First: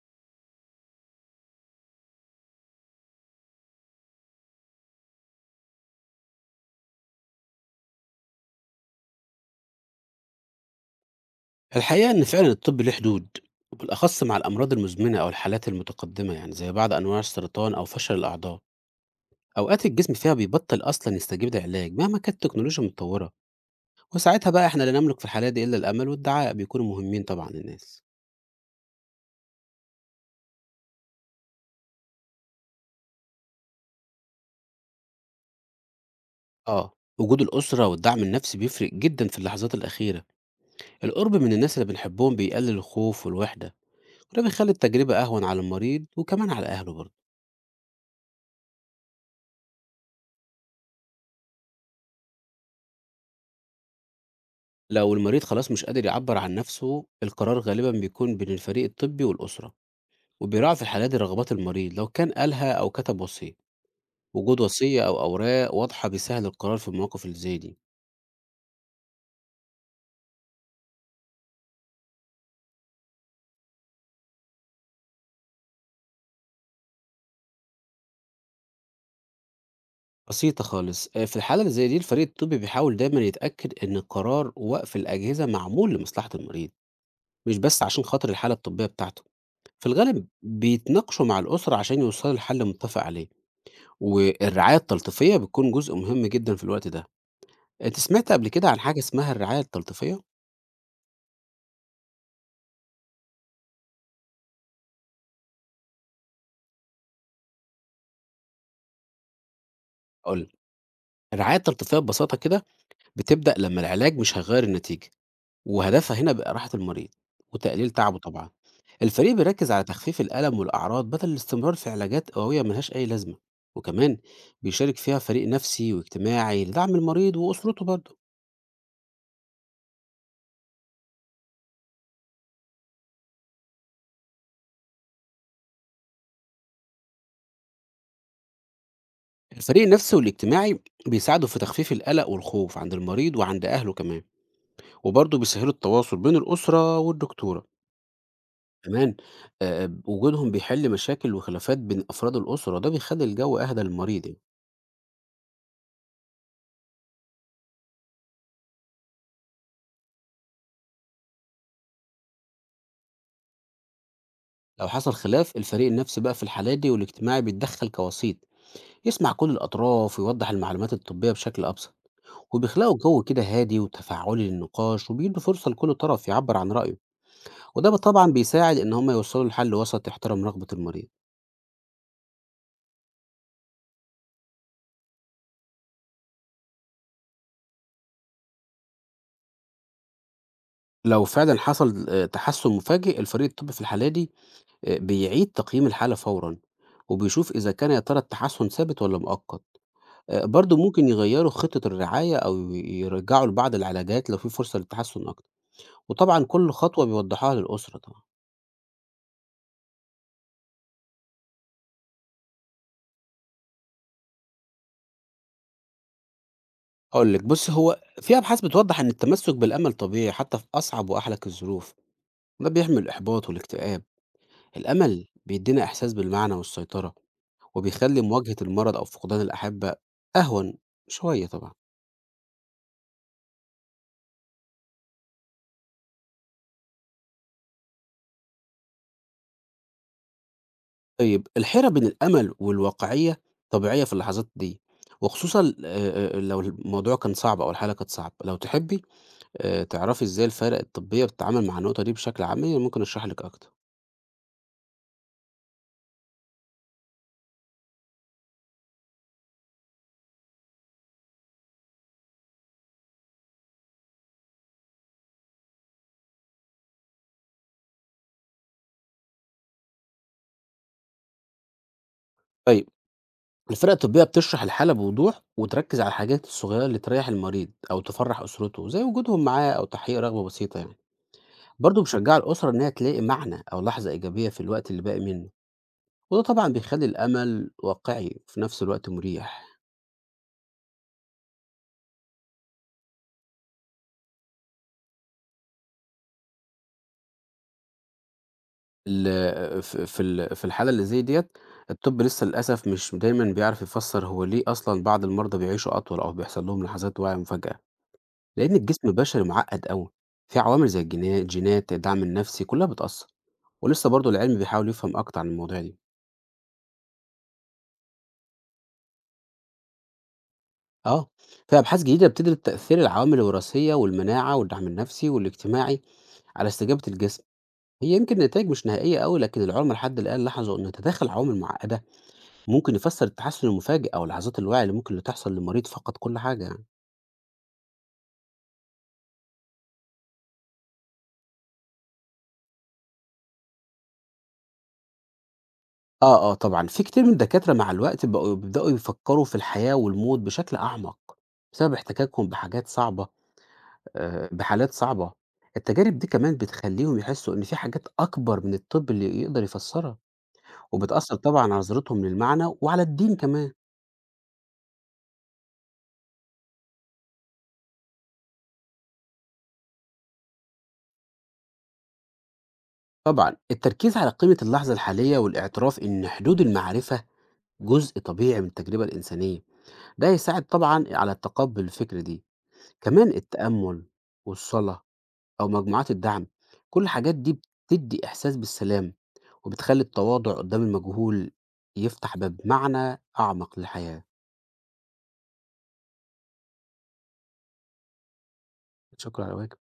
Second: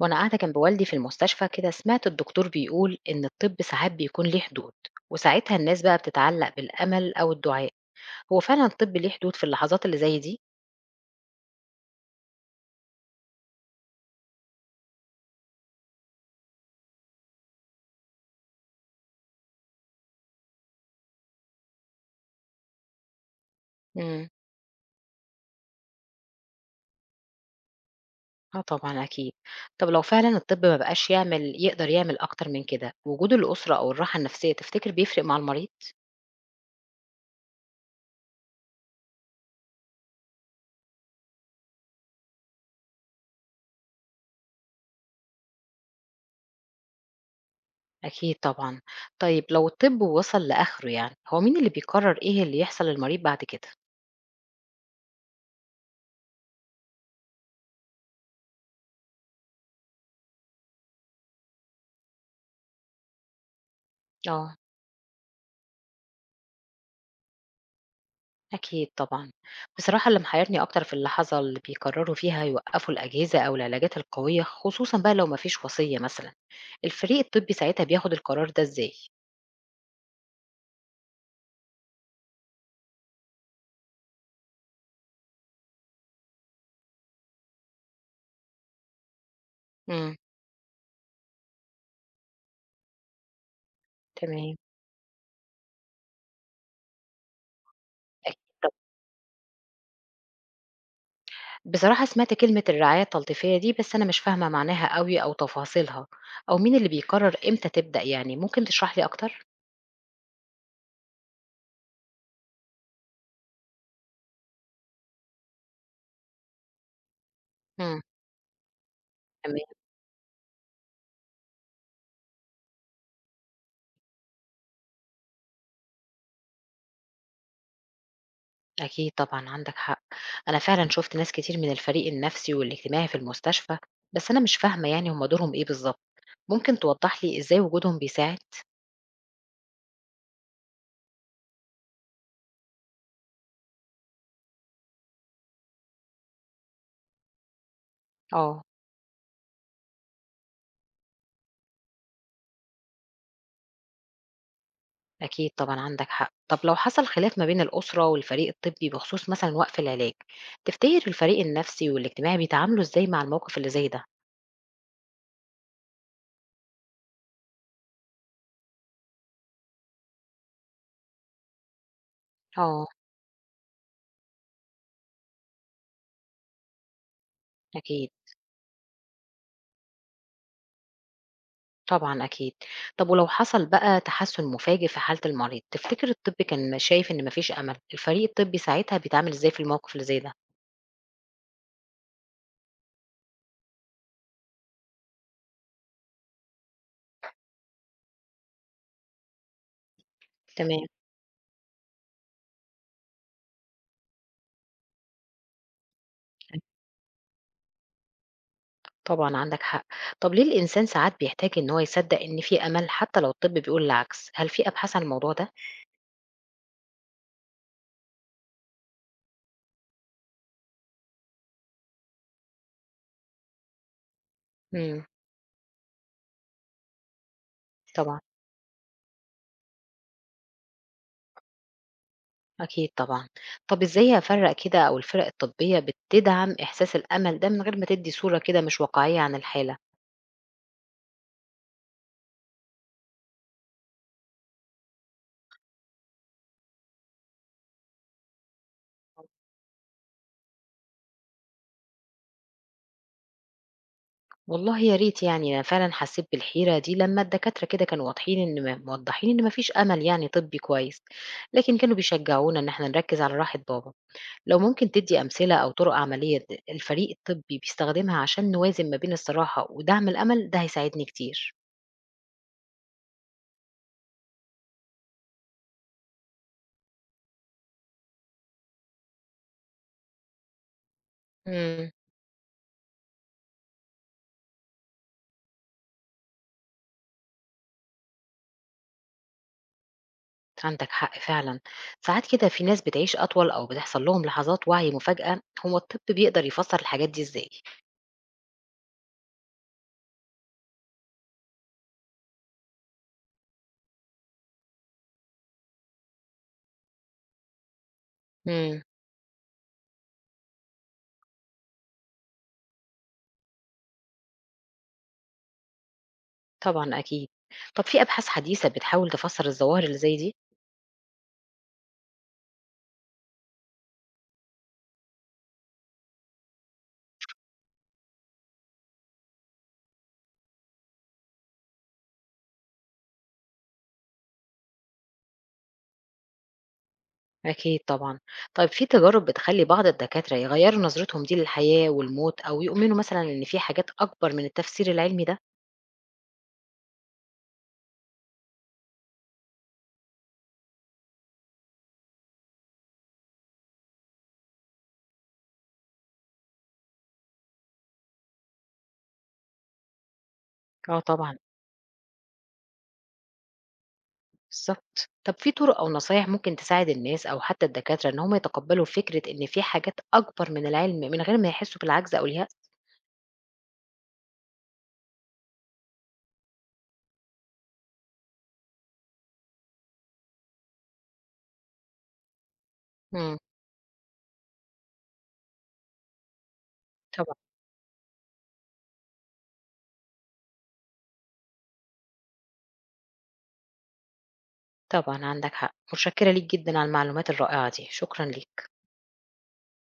وأنا قاعدة جنب والدي في المستشفى كده سمعت الدكتور بيقول إن الطب ساعات بيكون ليه حدود. وساعتها الناس بقى بتتعلق بالأمل أو الدعاء. هو فعلا الطب ليه حدود في اللحظات اللي زي دي؟ الحقيقة إن فعلًا الطب ليه حدود، وبالأخص مع الأمراض المزمنة أو الحالات المتقدمة يعني زي بعض أنواع السرطان أو فشل الأعضاء، أوقات الجسم فيها بيبطل أصلًا يستجيب لعلاج مهما كانت التكنولوجيا متطورة، امم. وساعتها بقى إحنا لا نملك في الحالات دي إلا الأمل والدعاء بيكونوا مهمين طبعًا للناس. اه، طبعا أكيد. طب لو فعلا الطب ما بقاش يعمل يقدر يعمل أكتر من كده، وجود الأسرة أو الراحة النفسية تفتكر بيفرق مع المريض؟ آه، وجود الأسرة والدعم النفسي بيفرق جدًا في اللحظات الأخيرة، القرب من الناس اللي بنحبهم بيقلل الخوف والوحدة، وده بيخلي التجربة أهون على المريض وكمان على أهله برضه. أكيد طبعا. طيب لو الطب وصل لآخره، يعني هو مين اللي بيقرر إيه اللي يحصل للمريض بعد كده؟ لو المريض خلاص مش قادر يعبر عن نفسه، القرار غالبا بيكون بين الفريق الطبي والأسرة، وبيراعي في الحالات دي رغبات المريض لو كان قالها أو كتب وصية. اه. وجود وصية أو أوراق واضحة بيسهل القرار في المواقف اللي زي دي. أكيد طبعًا. بصراحة اللي محيّرني أكتر في اللحظة اللي بيقرّروا فيها يوقّفوا الأجهزة أو العلاجات القوية، خصوصًا بقى لو ما فيش وصية مثلًا، الفريق الطبّي ساعتها بياخد القرار ده إزاي؟ بسيطة خالص، آه، في الحالة اللي زي دي الفريق الطبي بيحاول دايما يتأكد إن قرار وقف الأجهزة معمول لمصلحة المريض، مش بس عشان خاطر الحالة الطبية بتاعته. في إمم. الغالب بيتناقشوا مع الأسرة عشان يوصلوا لحل متفق عليه، تمام. والرعاية التلطيفية بتكون جزء مهم جدا في الوقت ده. أنت سمعت أكيد قبل كده عن طبعًا. حاجة اسمها الرعاية التلطيفية؟ بصراحة سمعت كلمة الرعاية التلطيفية دي، بس أنا مش فاهمة معناها أوي أو تفاصيلها أو مين اللي بيقرّر إمتى تبدأ يعني، ممكن تشرح لي أكتر؟ هاقول لك، الرعاية التلطيفية ببساطة كده بتبدأ لمّا العلاج مش هيغيّر النتيجة، وهدفها هنا بيبقى راحة المريض وتقليل إمم. تعبه طبعًا. الفريق بيركّز تمام. على تخفيف الألم والأعراض بدل الاستمرار في علاجات قوية ما لهاش أي لازمة، وكمان بيشارك فيها فريق نفسي واجتماعي لدعم المريض وأسرته برضه. أكيد طبعًا عندك حق، أنا فعلًا شُفت ناس كتير من الفريق النفسي والاجتماعي في المستشفى، بس أنا مش فاهمة يعني هُم دورهم إيه بالضبط، ممكن توضح لي إزاي وجودهم بيساعد؟ الفريق النفسي والاجتماعي بيساعدوا في تخفيف القلق والخوف عند المريض وعند أهله كمان، وبرضه بيسهّلوا التواصل بين الأسرة والدكتورة. آه. كمان وجودهم بيحل مشاكل وخلافات بين أفراد الأسرة، وده بيخلّي الجو أهدى للمريض يعني. أكيد طبعًا عندك حق. طب لو حصل خلاف ما بين الأسرة والفريق الطبي بخصوص مثلًا وقف العلاج، تفتكر الفريق النفسي والاجتماعي بيتعاملوا إزاي مع الموقف اللي زي ده؟ لو حصل خلاف، الفريق النفسي بقى في الحالات دي والاجتماعي بيتدخّل كوسيط، يسمع كل الأطراف ويوضّح المعلومات الطبية بشكل أبسط، آه. وبيخلقوا جو كده هادي وتفاعلي للنقاش، وبيدّوا فرصة لكل طرف يعبّر عن رأيه، وده أكيد، طبعًا بيساعد إن هم يوصلوا لحل وسط يحترم رغبة المريض. طبعًا أكيد. طب ولو حصل بقى تحسن مفاجئ في حالة المريض، تفتكر الطب كان شايف إن ما فيش أمل، الفريق الطبي ساعتها بيتعامل إزاي في الموقف اللي زي ده؟ لو فعلًا حصل تحسُّن مفاجئ، الفريق الطبي في الحالة دي بيعيد تقييم الحالة فورًا، وبيشوف إذا كان يا ترى التحسُّن ثابت والّا مؤقت. برضه تمام. ممكن يغيّروا خطة الرعاية أو يرجّعوا لبعض العلاجات لو في فرصة للتحسُّن أكتر، وطبعًا كل خطوة بيوضّحوها للأسرة طبعًا. طبعًا عندك حق. طب ليه الإنسان ساعات بيحتاج إن هو يصدّق إن في أمل حتى لو الطب بيقول العكس؟ هل في أبحاث عن الموضوع ده؟ هاقول لِك، بُصّي، هو في أبحاث بتوضّح إن التمسُّك بالأمل طبيعي حتى في أصعب وأحلك الظروف، ده بيحمي الإحباط والاكتئاب. إمم. الأمل بيدّينا إحساس بالمعنى والسيطرة، وبيخلّي طبعًا. مواجهة المرض أو فقدان الأحبّة أهون شوية طبعًا. أكيد طبعًا. طب إزاي أفرّق كده أو الفرق الطبية بتدعم إحساس الأمل ده من غير ما تدّي صورة كده مش واقعية عن الحالة؟ طيب، الحيرة بين الأمل والواقعية طبيعية في اللحظات دي، وخصوصًا لو الموضوع كان صعب أو الحالة كانت صعبة. لو تحبّي تعرفي إزاي الفرق الطبية بتتعامل مع النقطة دي بشكل عملي؟ ممكن أشرح لِك أكتر. والله يا ريت يعني، أنا فعلًا حسّيت بالحيرة دي لمّا الدكاترة كده كانوا واضحين إن موضّحين إن ما فيش أمل يعني طبّي كويس، لكن كانوا بيشجعونا إن إحنا نركّز على راحة بابا. لو ممكن تدّي أمثلة أو طُرق عملية الفريق الطبّي بيستخدمها عشان نوازن ما بين الصراحة ودَعْم الأمل، ده هيساعدني كتير. طيب، الفرق الطبية بتشرح الحالة بوضوح، وتركز على الحاجات الصغيرة اللي تريّح المريض أو تفرّح أسرته، زي وجودهم معاه أو تحقيق رغبة بسيطة يعني. إمم. برضه مشجّعة الأسرة إنها تلاقي معنى أو لحظة إيجابية في الوقت اللي باقي منه، وده طبعًا بيخلّي الأمل واقعي وفي نفس الوقت مريح. عندك حق فعلًا، ساعات كده في ناس بتعيش أطول أو بتحصل لهم لحظات وَعي مفاجأة، هو الطِب بيقدر يفسّر الحاجات دي إزاي؟ ال ف في ال في الحالة اللي زي ديّة، الطب لسه للأسف مش دايمًا بيعرف يفسّر هو ليه أصلًا بعض المرضى بيعيشوا أطول أو بيحصل لهم لحظات وعي مفاجأة. لأن إمم. الجسم البشري معقد أوي، في عوامل زي الجينات، الدعم النفسي، كلها بتأثر، ولسه برضه العلم بيحاول يفهم أكتر عن المواضيع دي. طبعًا أكيد. طَب في أبحاث حديثة بتحاول تفسّر الظواهر اللي زي دي؟ أه، في أبحاث جديدة بتدرس تأثير العوامل الوراثية والمناعة والدعم النفسي والاجتماعي على استجابة الجسم. هي يمكن النتائج مش نهائية أوي، لكن العلماء لحد الآن لاحظوا إن تداخل عوامل معقدة ممكن يفسر التحسن المفاجئ أو لحظات الوعي اللي ممكن تحصل لمريض فقد كل حاجة يعني. أكيد طبعًا. طيب في تجارب بتخلّي بعض الدكاترة يغيّروا نظرتهم دي للحياة والموت أو يؤمنوا مثلًا إن في حاجات أكبر من التفسير العلمي ده؟ آه، آه، طبعا في كتير من الدكاترة مع الوقت بقوا بيبدأوا يفكروا في الحياة والموت بشكل أعمق بسبب احتكاكهم بحاجات صعبة، بحالات صعبة. التجارب دي كمان بتخلّيهم يحسّوا إن في حاجات أكبر من الطب اللي يقدر يفسّرها، آه وبتأثّر طبعًا. طبعًا على نظرتهم للمعنى وعلى الدين كمان. بالضبط. طب في طُرق أو نصايح ممكن تساعد الناس أو حتى الدكاترة إن هُم يتقبّلوا فكرة إن في حاجات أكبر من العلم من غير ما يحسّوا بالعجز أو اليأس؟ طبعًا، التركيز على قيمة اللحظة الحالية والاعتراف إن حدود المعرفة جزء طبيعي من التجربة الإنسانية، ده هيساعد طبعًا على تقبُّل الفكرة دي. كمان إمم. التأمُّل والصلاة أو مجموعات الدعم، كل الحاجات دي طبعًا، بتدّي إحساس بالسلام، وبتخلّي التواضع قُدّام المجهول يفتح باب معنى أعمق للحياة. طبعًا عندك حق. متشكّرة ليك جدًا على المعلومات الرائعة دي، شكرًا ليك. شكرًا، على واجب.